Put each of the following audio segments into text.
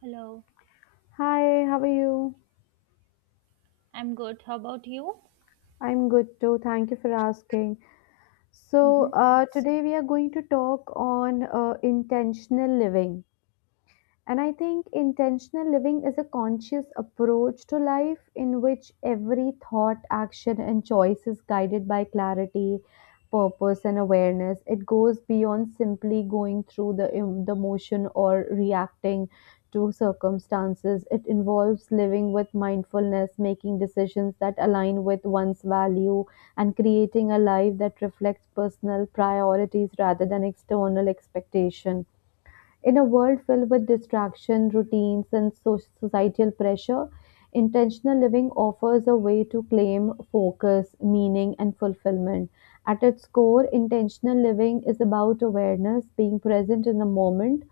Hello, Hi, how are you? I'm good. How about you? I'm good too. Thank you for asking. So, hmm uh, today we are going to talk on intentional living. And I think intentional living is a conscious approach to life in which every thought, action, and choice is guided by clarity, purpose, and awareness. It goes beyond simply going through the motion or reacting to circumstances. It involves living with mindfulness, making decisions that align with one's value, and creating a life that reflects personal priorities rather than external expectation. In a world filled with distraction, routines, and societal pressure, intentional living offers a way to claim focus, meaning, and fulfillment. At its core, intentional living is about awareness, being present in the moment,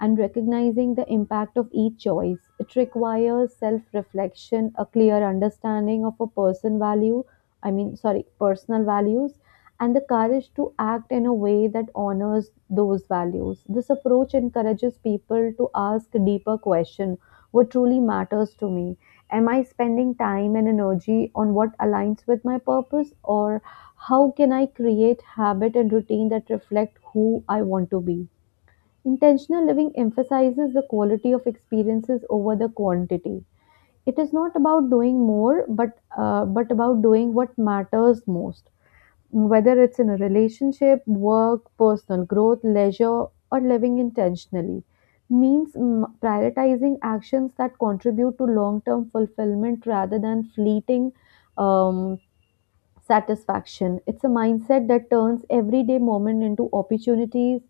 and recognizing the impact of each choice. It requires self reflection, a clear understanding of a person value, I mean, sorry, personal values, and the courage to act in a way that honors those values. This approach encourages people to ask deeper questions: what truly matters to me? Am I spending time and energy on what aligns with my purpose, or how can I create habit and routine that reflect who I want to be? Intentional living emphasizes the quality of experiences over the quantity. It is not about doing more, but about doing what matters most, whether it's in a relationship, work, personal growth, leisure, or living intentionally, means prioritizing actions that contribute to long term fulfillment rather than fleeting. Um, Satisfaction. It's a mindset that turns everyday moment into opportunities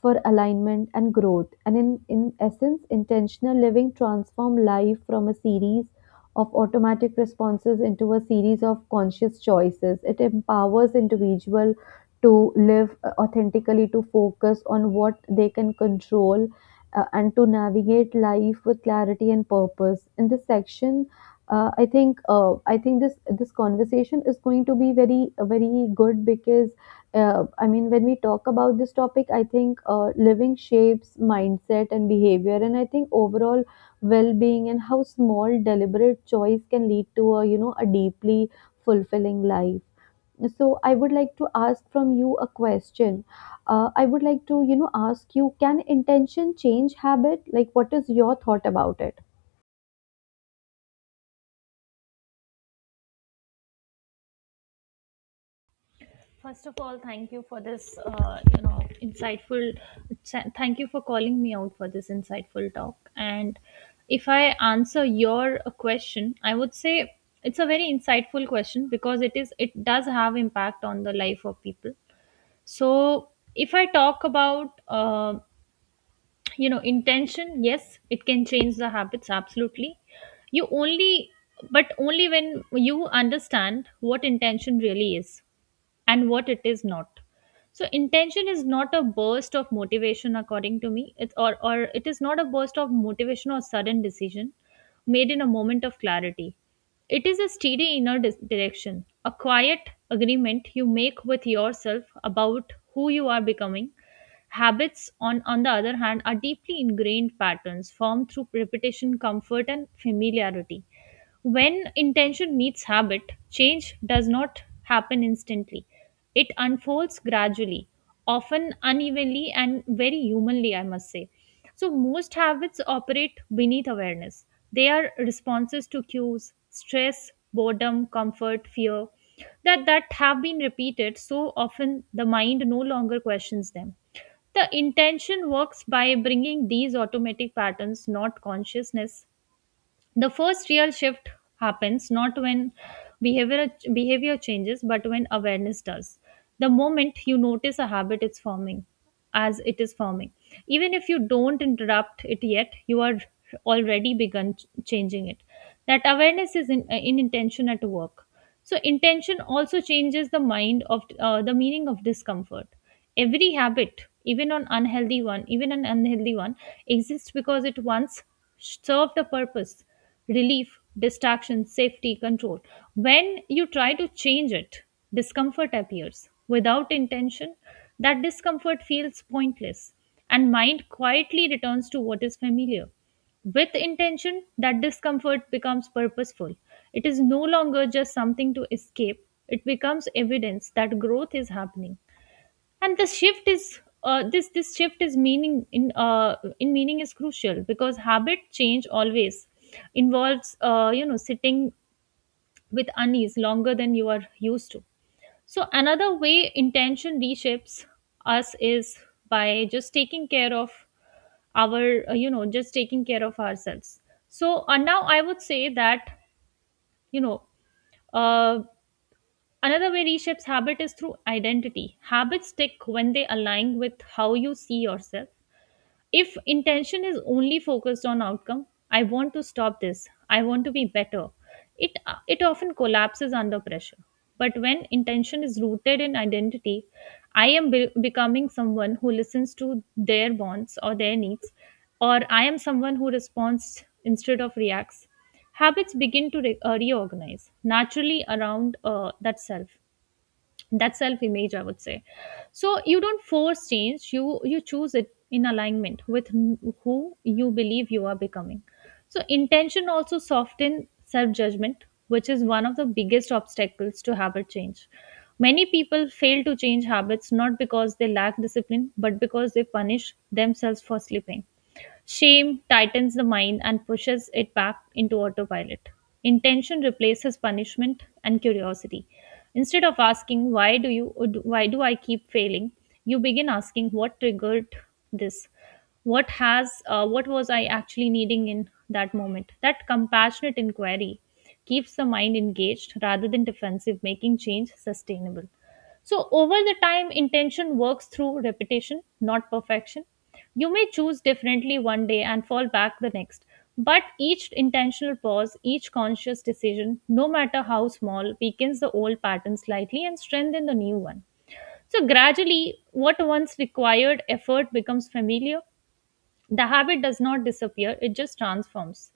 for alignment and growth. And in essence, intentional living transforms life from a series of automatic responses into a series of conscious choices. It empowers individual to live authentically, to focus on what they can control, and to navigate life with clarity and purpose. In this section, I think this conversation is going to be very very good because I mean, when we talk about this topic, I think living shapes mindset and behavior, and I think overall well-being, and how small deliberate choice can lead to a you know a deeply fulfilling life. So I would like to ask from you a question. I would like to ask you, can intention change habit? Like, what is your thought about it? First of all, thank you for this, insightful. Thank you for calling me out for this insightful talk. And if I answer your question, I would say it's a very insightful question because it does have impact on the life of people. So if I talk about intention, yes, it can change the habits absolutely. You only, but only when you understand what intention really is and what it is not. So intention is not a burst of motivation, according to me. It's or it is not a burst of motivation or sudden decision made in a moment of clarity. It is a steady inner direction, a quiet agreement you make with yourself about who you are becoming. Habits, on the other hand, are deeply ingrained patterns formed through repetition, comfort, and familiarity. When intention meets habit, change does not happen instantly. It unfolds gradually, often unevenly, and very humanly, I must say. So, most habits operate beneath awareness. They are responses to cues, stress, boredom, comfort, fear that have been repeated so often the mind no longer questions them. The intention works by bringing these automatic patterns, not consciousness, the first real shift happens not when behavior changes but when awareness does. The moment you notice a habit is forming as it is forming. Even if you don't interrupt it yet, you are already begun changing it. That awareness is in intention at work. So intention also changes the mind of the meaning of discomfort. Every habit, even an unhealthy one, exists because it once served a purpose, relief, distraction, safety, control. When you try to change it, discomfort appears. Without intention, that discomfort feels pointless, and mind quietly returns to what is familiar. With intention, that discomfort becomes purposeful. It is no longer just something to escape. It becomes evidence that growth is happening. And the shift is this this shift is meaning in meaning is crucial because habit change always involves sitting with unease longer than you are used to. So another way intention reshapes us is by just taking care of our just taking care of ourselves. So now I would say that you know uh, another way reshapes habit is through identity. Habits stick when they align with how you see yourself. If intention is only focused on outcome, I want to stop this, I want to be better, it, it often collapses under pressure. But when intention is rooted in identity, I am becoming someone who listens to their wants or their needs, or I am someone who responds instead of reacts, habits begin to reorganize naturally around that self, that self image, I would say. So you don't force change, you choose it in alignment with who you believe you are becoming. So intention also soften self judgment, which is one of the biggest obstacles to habit change. Many people fail to change habits not because they lack discipline but because they punish themselves for sleeping. Shame tightens the mind and pushes it back into autopilot. Intention replaces punishment and curiosity. Instead of asking why do I keep failing, you begin asking what triggered this. What has what was I actually needing in that moment? That compassionate inquiry keeps the mind engaged rather than defensive, making change sustainable. So, over the time, intention works through repetition, not perfection. You may choose differently one day and fall back the next, but each intentional pause, each conscious decision, no matter how small, weakens the old pattern slightly and strengthens the new one. So, gradually, what once required effort becomes familiar, the habit does not disappear, it just transforms.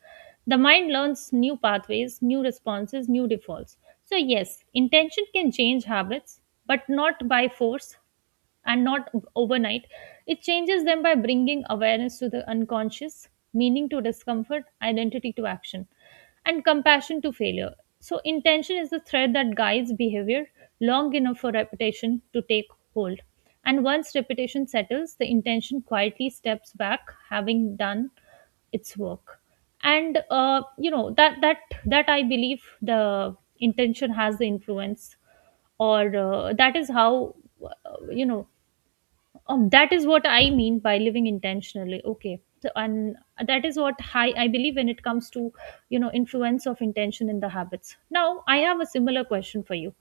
The mind learns new pathways, new responses, new defaults. So, yes, intention can change habits, but not by force, and not overnight. It changes them by bringing awareness to the unconscious, meaning to discomfort, identity to action, and compassion to failure. So, intention is the thread that guides behavior long enough for repetition to take hold. And once repetition settles, the intention quietly steps back, having done its work. And you know that that that I believe the intention has the influence, or that is how uh, you know that is what I mean by living intentionally. Okay. So, and that is what I believe when it comes to, you know, influence of intention in the habits. Now, I have a similar question for you.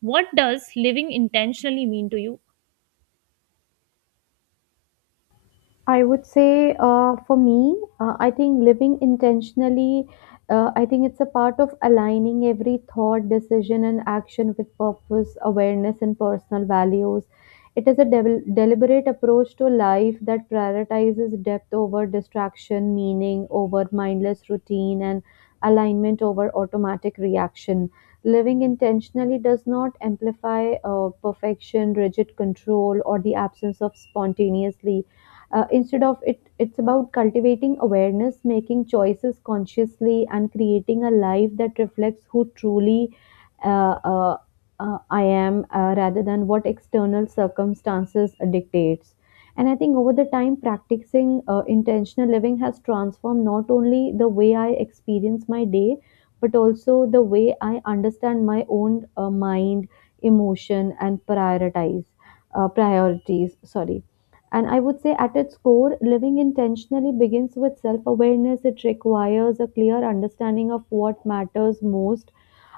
What does living intentionally mean to you? I would say for me, I think living intentionally, I think it's a part of aligning every thought, decision, and action with purpose, awareness, and personal values. It is a deliberate approach to life that prioritizes depth over distraction, meaning over mindless routine, and alignment over automatic reaction. Living intentionally does not amplify perfection, rigid control, or the absence of spontaneously instead of it, it's about cultivating awareness, making choices consciously, and creating a life that reflects who truly uh, uh, I am, rather than what external circumstances dictates. And I think over the time, practicing intentional living has transformed not only the way I experience my day, but also the way I understand my own mind, emotion, and prioritize priorities. Sorry, and I would say, at its core, living intentionally begins with self awareness. It requires a clear understanding of what matters most.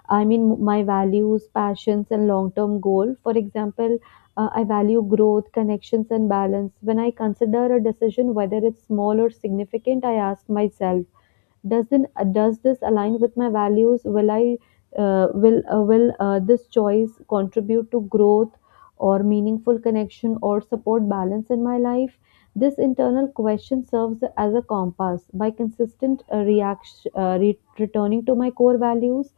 I mean, my values, passions, and long term goal. For example, I value growth, connections, and balance. When I consider a decision, whether it's small or significant, I ask myself, does this align with my values, will I will this choice contribute to growth, or meaningful connection, or support balance in my life? This internal question serves as a compass. By consistent returning to my core values,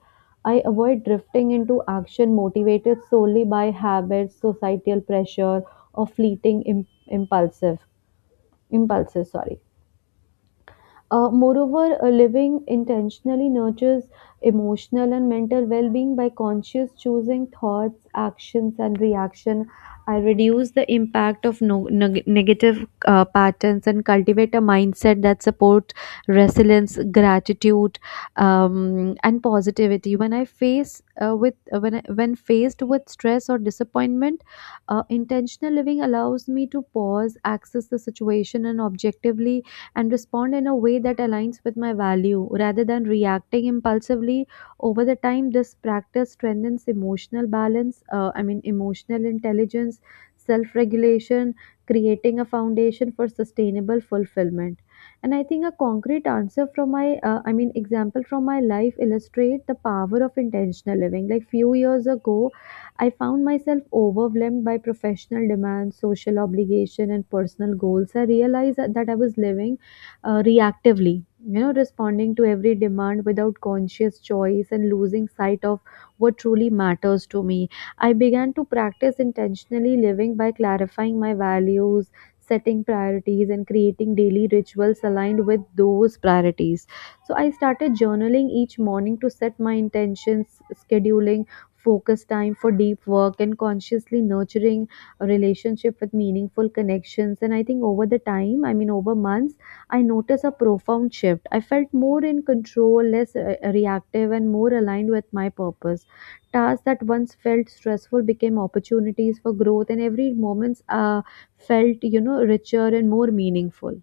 I avoid drifting into action motivated solely by habits, societal pressure, or fleeting impulsive impulses. Sorry. Moreover, living intentionally nurtures emotional and mental well being. By conscious choosing thoughts, actions, and reaction, I reduce the impact of negative patterns, and cultivate a mindset that supports resilience, gratitude, and positivity. When I face when faced with stress or disappointment, intentional living allows me to pause, access the situation, and objectively and respond in a way that aligns with my value rather than reacting impulsively. Over the time, this practice strengthens emotional balance, I mean emotional intelligence, self regulation, creating a foundation for sustainable fulfillment. And I think a concrete answer from my I mean example from my life illustrate the power of intentional living. Like, few years ago, I found myself overwhelmed by professional demands, social obligation, and personal goals. I realized that I was living reactively, responding to every demand without conscious choice, and losing sight of what truly matters to me. I began to practice intentionally living by clarifying my values, setting priorities, and creating daily rituals aligned with those priorities. So I started journaling each morning to set my intentions, scheduling focus time for deep work, and consciously nurturing a relationship with meaningful connections. And I think over the time, I mean over months, I noticed a profound shift. I felt more in control, less reactive, and more aligned with my purpose. Tasks that once felt stressful became opportunities for growth, and every moment felt, you know, richer and more meaningful.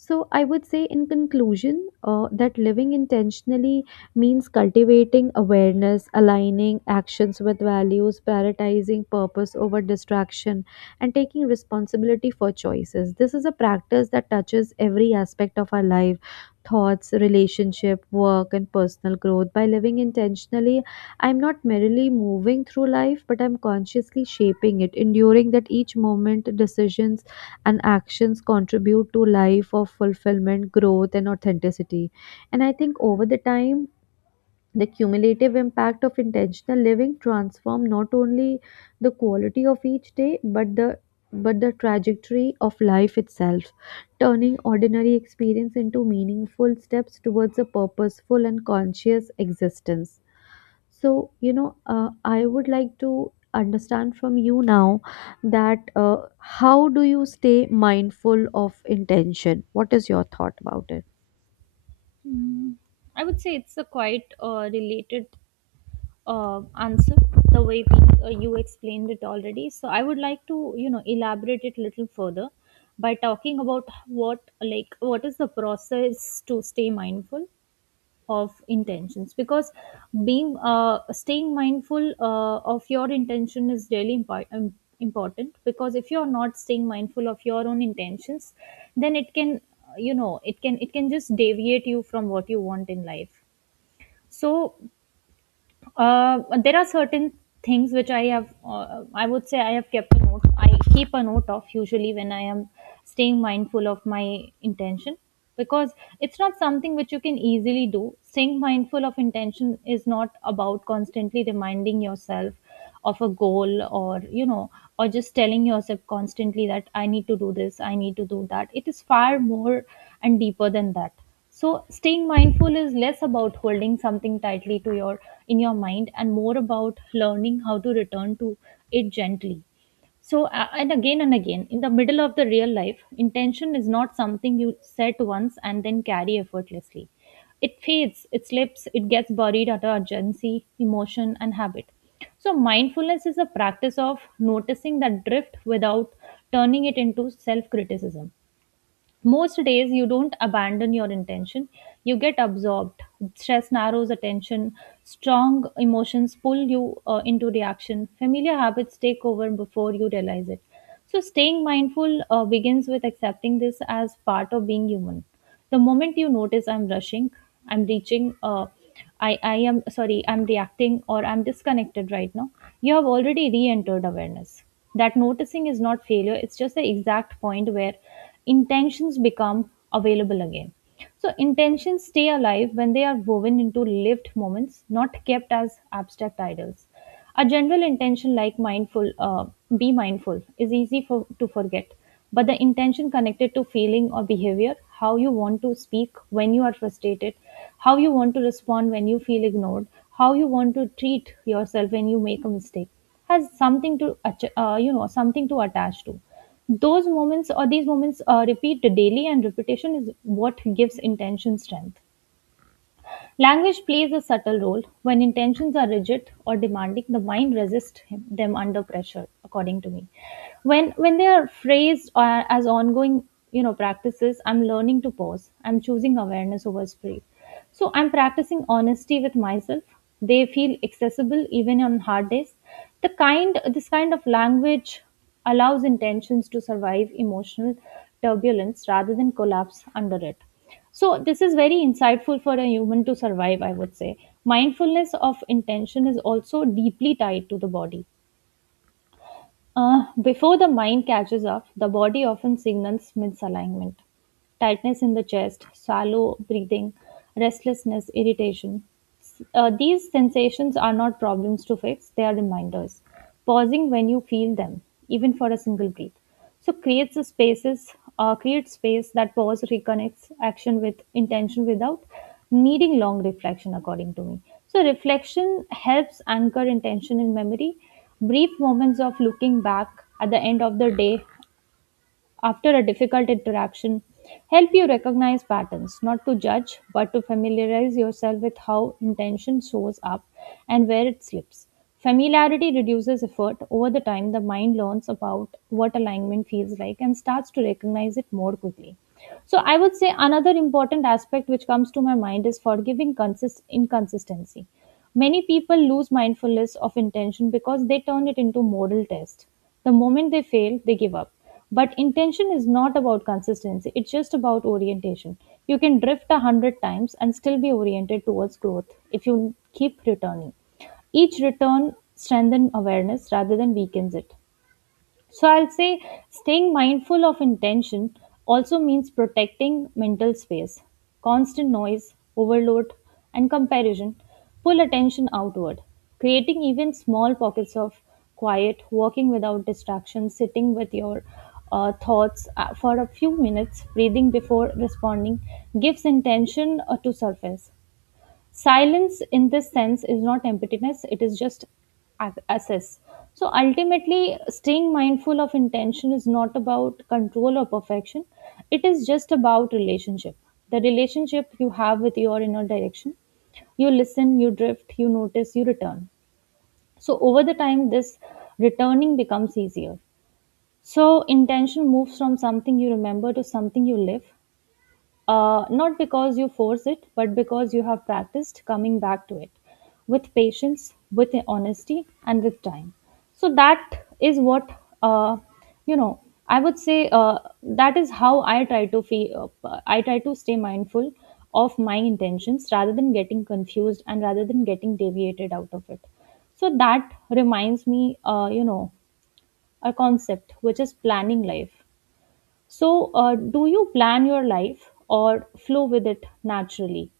So, I would say in conclusion that living intentionally means cultivating awareness, aligning actions with values, prioritizing purpose over distraction, and taking responsibility for choices. This is a practice that touches every aspect of our life: thoughts, relationship, work, and personal growth. By living intentionally, I'm not merely moving through life, but I'm consciously shaping it, enduring that each moment, decisions, and actions contribute to life of fulfillment, growth, and authenticity. And I think over the time, the cumulative impact of intentional living transform not only the quality of each day, but the trajectory of life itself, turning ordinary experience into meaningful steps towards a purposeful and conscious existence. So, you know, I would like to understand from you now that how do you stay mindful of intention? What is your thought about it? Hmm, I would say it's a quite related answer, the way you explained it already. So I would like to, you know, elaborate it little further by talking about what, like, what is the process to stay mindful of intentions, because being staying mindful of your intention is really important, because if you're not staying mindful of your own intentions, then it can it can just deviate you from what you want in life. So there are certain things which I have, I would say I have kept a note. I keep a note of usually when I am staying mindful of my intention, because it's not something which you can easily do. Staying mindful of intention is not about constantly reminding yourself of a goal or, you know, or just telling yourself constantly that I need to do this, I need to do that. It is far more and deeper than that. So staying mindful is less about holding something tightly to your in your mind and more about learning how to return to it gently. So and again in the middle of the real life, intention is not something you set once and then carry effortlessly. It fades, it slips, it gets buried under urgency, emotion, and habit. So mindfulness is a practice of noticing that drift without turning it into self criticism. Most days, you don't abandon your intention, you get absorbed. Stress narrows attention, strong emotions pull you into reaction, familiar habits take over before you realize it. So, staying mindful begins with accepting this as part of being human. The moment you notice I'm rushing, I'm reaching uh, I am sorry I'm reacting or I'm disconnected right now, you have already re-entered awareness. That noticing is not failure, it's just the exact point where intentions become available again. So intentions stay alive when they are woven into lived moments, not kept as abstract ideals. A general intention like be mindful, is easy to forget. But the intention connected to feeling or behavior, how you want to speak when you are frustrated, how you want to respond when you feel ignored, how you want to treat yourself when you make a mistake, has something to something to attach to. Those moments or these moments repeat daily, and repetition is what gives intention strength. Language plays a subtle role. When intentions are rigid or demanding, the mind resists them under pressure, according to me. When they are phrased as ongoing, you know, practices, I'm learning to pause. I'm choosing awareness over speed. So I'm practicing honesty with myself. They feel accessible even on hard days. The kind this kind of language allows intentions to survive emotional turbulence rather than collapse under it. So, this is very insightful for a human to survive, I would say. Mindfulness of intention is also deeply tied to the body. Before the mind catches up, the body often signals misalignment, tightness in the chest, shallow breathing, restlessness, irritation. These sensations are not problems to fix, they are reminders. Pausing when you feel them, even for a single breath. So creates a spaces, creates space. That pause reconnects action with intention without needing long reflection, according to me. So reflection helps anchor intention in memory. Brief moments of looking back at the end of the day after a difficult interaction help you recognize patterns, not to judge, but to familiarize yourself with how intention shows up and where it slips. Familiarity reduces effort. Over the time, the mind learns about what alignment feels like and starts to recognize it more quickly. So, I would say another important aspect which comes to my mind is forgiving inconsistency. Many people lose mindfulness of intention because they turn it into moral test. The moment they fail, they give up. But intention is not about consistency, it's just about orientation. You can drift 100 times and still be oriented towards growth if you keep returning. Each return strengthens awareness rather than weakens it. So I'll say staying mindful of intention also means protecting mental space. Constant noise, overload, and comparison pull attention outward, creating even small pockets of quiet, walking without distractions, sitting with your thoughts for a few minutes, breathing before responding, gives intention to surface. Silence in this sense is not emptiness, it is just access. So ultimately, staying mindful of intention is not about control or perfection, it is just about relationship, the relationship you have with your inner direction. You listen, you drift, you notice, you return. So over the time, this returning becomes easier. So intention moves from something you remember to something you live, not because you force it, but because you have practiced coming back to it with patience, with honesty, and with time. So that is what uh, you know. I would say, that is how I try to feel. I try to stay mindful of my intentions rather than getting confused and rather than getting deviated out of it. So that reminds me, a concept which is planning life. So, do you plan your life or flow with it naturally?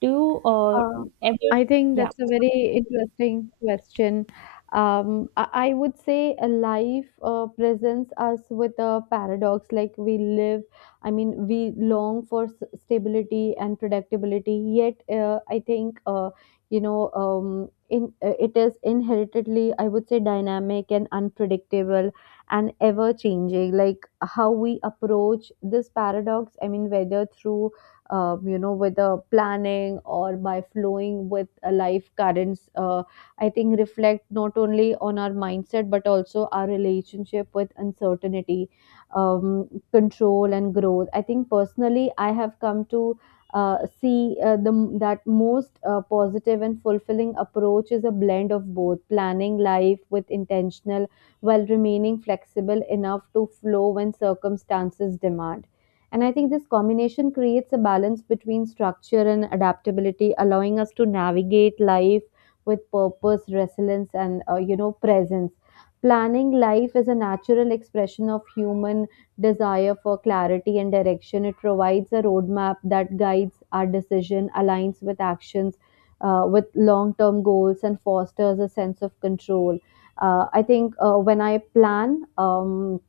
Do you Uh, ever? I think Yeah. that's a very interesting question. I would say a life presents us with a paradox. Like, we live, I mean, we long for stability and predictability. Yet, I think you know, in it is inheritedly, I would say, dynamic and unpredictable and ever changing. Like, how we approach this paradox. I mean, whether through with a planning, or by flowing with a life currents, I think reflect not only on our mindset but also our relationship with uncertainty, control, and growth. I think personally, I have come to see the that most positive and fulfilling approach is a blend of both: planning life with intentional while remaining flexible enough to flow when circumstances demand. And I think this combination creates a balance between structure and adaptability, allowing us to navigate life with purpose, resilience, and presence. Planning life is a natural expression of human desire for clarity and direction. It provides a roadmap that guides our decision, aligns with actions, with long-term goals, and fosters a sense of control. I think when I plan.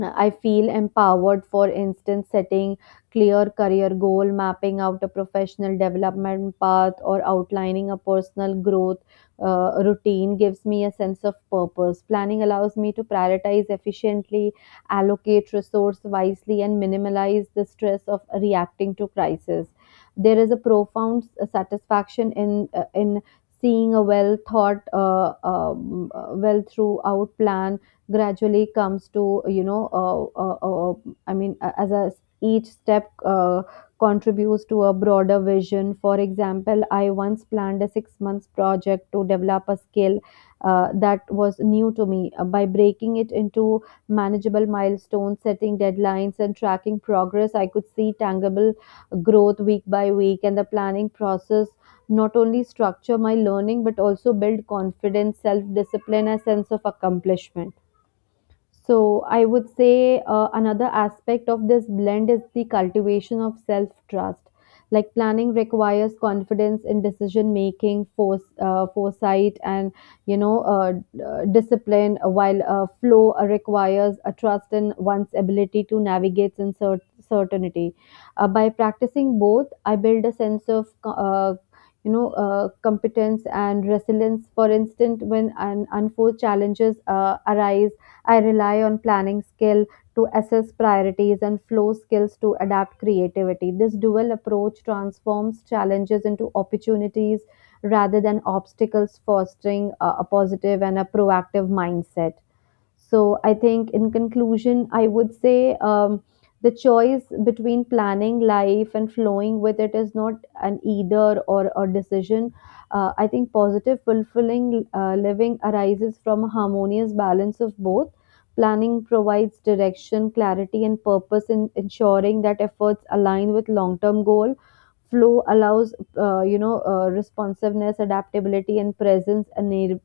I feel empowered, for instance, setting clear career goal, mapping out a professional development path, or outlining a personal growth routine gives me a sense of purpose. Planning allows me to prioritize efficiently, allocate resource wisely, and minimize the stress of reacting to crisis. There is a profound satisfaction in seeing a well throughout plan gradually comes to I mean as a, each step contributes to a broader vision. For example, I once planned a 6 months project to develop a skill that was new to me. By breaking it into manageable milestones, setting deadlines, and tracking progress, I could see tangible growth week by week. And the planning process not only structure my learning but also build confidence, self discipline, a sense of accomplishment. So, I would say another aspect of this blend is the cultivation of self trust. Like, planning requires confidence in decision making, force, foresight, and discipline. While flow requires a trust in one's ability to navigate in certainty. By practicing both, I build a sense of competence and resilience. For instance, when an unforced challenges arise, I rely on planning skill to assess priorities, and flow skills to adapt creativity. This dual approach transforms challenges into opportunities rather than obstacles, fostering a positive and a proactive mindset. So I think, in conclusion, I would say the choice between planning life and flowing with it is not an either or a decision. I think positive, fulfilling living arises from a harmonious balance of both. Planning provides direction, clarity, and purpose in ensuring that efforts align with long-term goal. Flow allows, responsiveness, adaptability, and presence,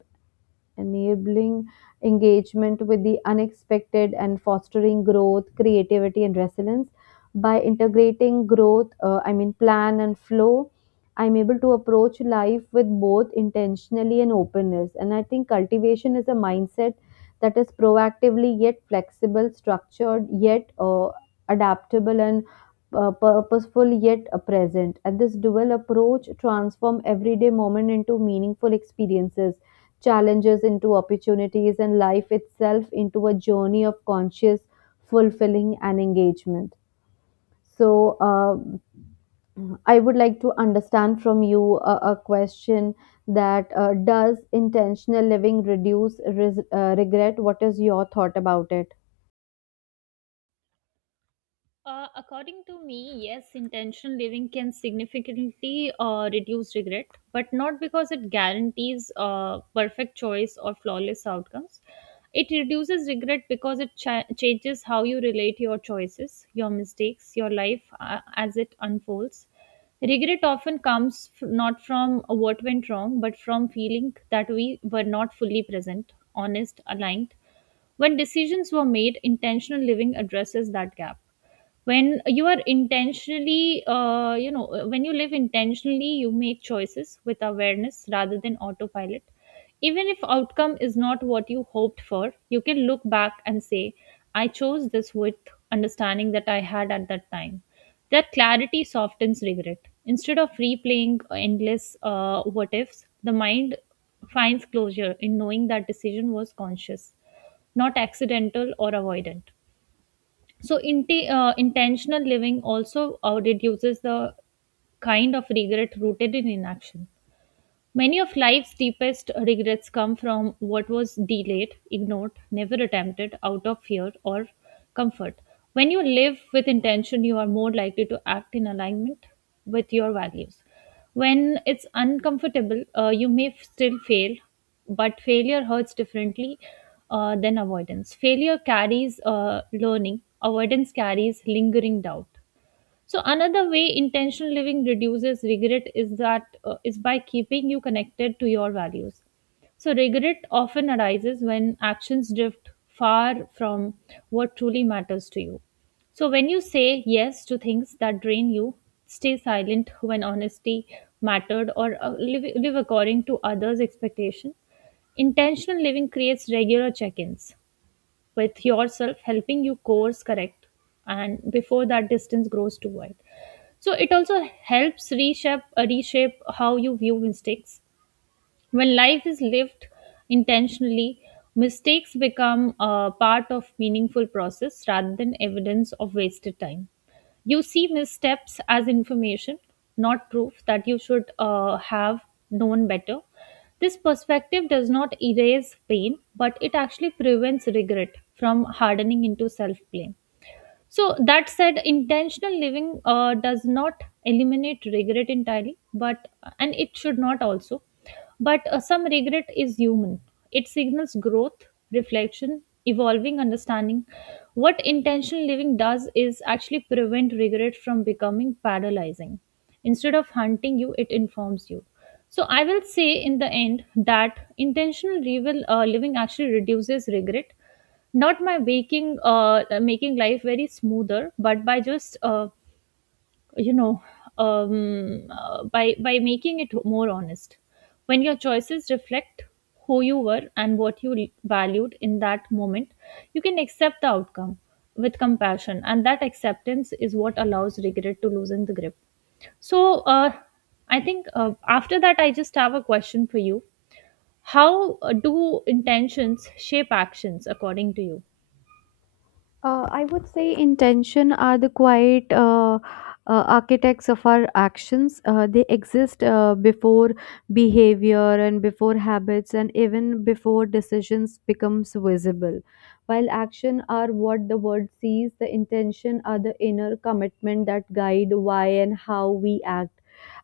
enabling engagement with the unexpected and fostering growth, creativity, and resilience. By integrating growth, I mean plan and flow, I'm able to approach life with both intentionally and openness. And I think cultivation is a mindset that is proactively yet flexible, structured yet adaptable, and purposeful yet present. And this dual approach transform everyday moment into meaningful experiences challenges into opportunities, and life itself into a journey of conscious, fulfilling, and engagement. So, I would like to understand from you a question that does intentional living reduce regret? What is your thought about it? According to me, yes, intentional living can significantly reduce regret, but not because it guarantees perfect choice or flawless outcomes. It reduces regret because it changes how you relate your choices, your mistakes, your life as it unfolds. Regret often comes not from what went wrong, but from feeling that we were not fully present, honest, aligned when decisions were made. Intentional living addresses that gap. When you are intentionally when you live intentionally, you make choices with awareness rather than autopilot. Even if outcome is not what you hoped for, you can look back and say, I chose this with understanding that I had at that time. That clarity softens regret. Instead of replaying endless what ifs, the mind finds closure in knowing that decision was conscious, not accidental or avoidant. So intentional living also reduces the kind of regret rooted in inaction. Many of life's deepest regrets come from what was delayed, ignored, never attempted out of fear or comfort. When you live with intention, you are more likely to act in alignment with your values. When it's uncomfortable, you may still fail, but failure hurts differently than avoidance. Failure carries learning, avoidance carries lingering doubt. So another way intentional living reduces regret is that is by keeping you connected to your values. So regret often arises when actions drift far from what truly matters to you. So when you say yes to things that drain you, stay silent when honesty mattered, or live according to others' expectations. Intentional living creates regular check-ins with yourself, helping you course correct and before that distance grows too wide. So it also helps reshape how you view mistakes. When life is lived intentionally, mistakes become a part of meaningful process rather than evidence of wasted time. You see missteps as information, not proof that you should have known better. This perspective does not erase pain, but it actually prevents regret from hardening into self blame. So, that said, intentional living does not eliminate regret entirely, but and it should not also. But some regret is human. It signals growth, reflection, evolving understanding. What intentional living does is actually prevent regret from becoming paralyzing. Instead of hunting you, it informs you. So, I will say in the end that living actually reduces regret, not my making making life very smoother, but by just you know by making it more honest. When your choices reflect who you were and what you valued in that moment, you can accept the outcome with compassion, and that acceptance is what allows regret to loosen the grip. So I think, after that, I just have a question for you. How do intentions shape actions according to you? I would say intention are the quiet architects of our actions. They exist before behavior and before habits and even before decisions becomes visible. While action are what the world sees, the intention are the inner commitment that guide why and how we act.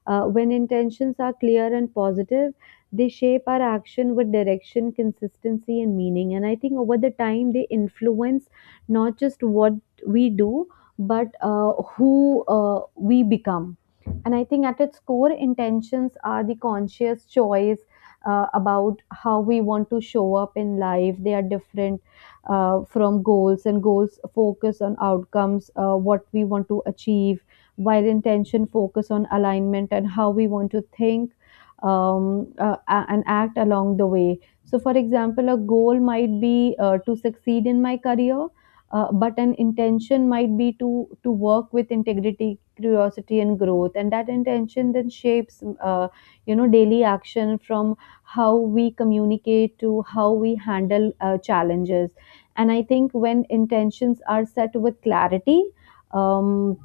When intentions are clear and positive, they shape our action with direction, consistency, and meaning. And I think over the time, they influence not just what we do, but who we become. And I think at its core, intentions are the conscious choice about how we want to show up in life. They are different from goals, and goals focus on outcomes, what we want to achieve while intention focus on alignment and how we want to think and act along the way. So for example, a goal might be to succeed in my career, but an intention might be to work with integrity, curiosity, and growth. And that intention then shapes daily action, from how we communicate to how we handle challenges. And I think when intentions are set with clarity, um,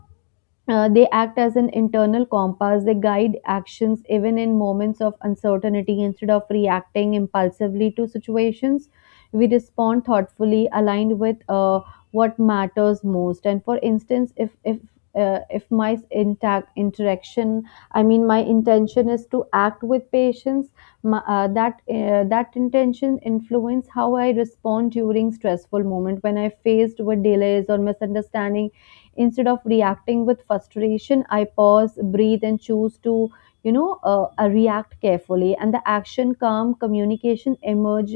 they act as an internal compass. They guide actions even in moments of uncertainty. Instead of reacting impulsively to situations, we respond thoughtfully, aligned with what matters most. And for instance, if my intact interaction, I mean, my intention is to act with patience. My, that That intention influence how I respond during stressful moment when I faced with delays or misunderstanding. Instead of reacting with frustration, I pause, breathe, and choose to, react carefully. And the action, calm communication emerge,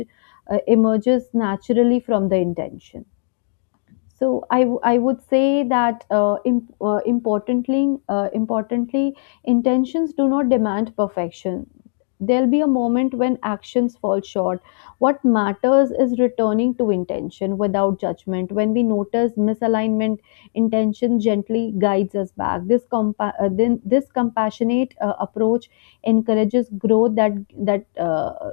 uh, emerges naturally from the intention. I would say that importantly, intentions do not demand perfection. There'll be a moment when actions fall short. What matters is returning to intention without judgment. When we notice misalignment, intention gently guides us back. This compassionate approach encourages growth that that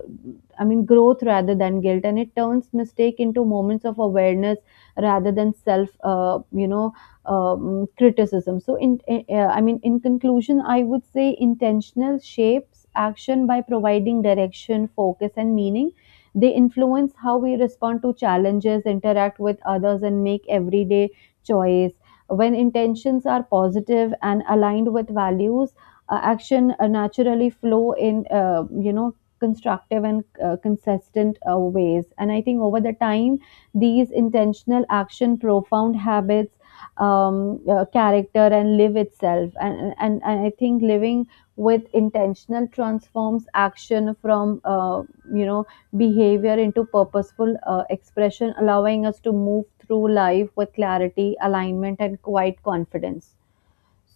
I mean growth rather than guilt, and it turns mistake into moments of awareness rather than self criticism. So in I mean, in conclusion, I would say intentional shapes action by providing direction, focus, and meaning. They influence how we respond to challenges, interact with others, and make everyday choice. When intentions are positive and aligned with values, action naturally flow in constructive and consistent ways. And I think over the time, these intentional action profound habits, character, and live itself. And I think living with intentional transforms action from you know behavior into purposeful expression, allowing us to move through life with clarity, alignment, and quiet confidence.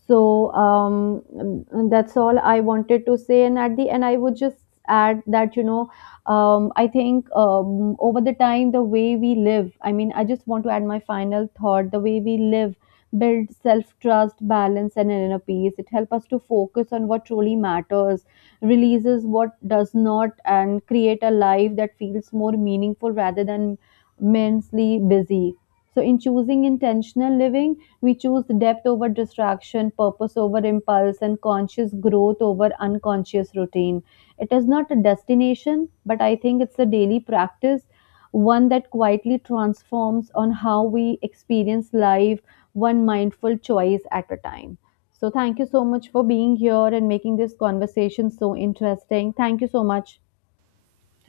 So that's all I wanted to say. And at the end, I would just add that, I think over the time, the way we live, I mean, I just want to add my final thought. The way we live build self-trust, balance, and inner peace. It helps us to focus on what truly matters, releases what does not, and create a life that feels more meaningful rather than immensely busy. So in choosing intentional living, we choose depth over distraction, purpose over impulse, and conscious growth over unconscious routine. It is not a destination, but I think it's a daily practice, one that quietly transforms on how we experience life, one mindful choice at a time. So, thank you so much for being here and making this conversation so interesting. Thank you so much.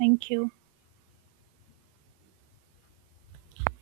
Thank you.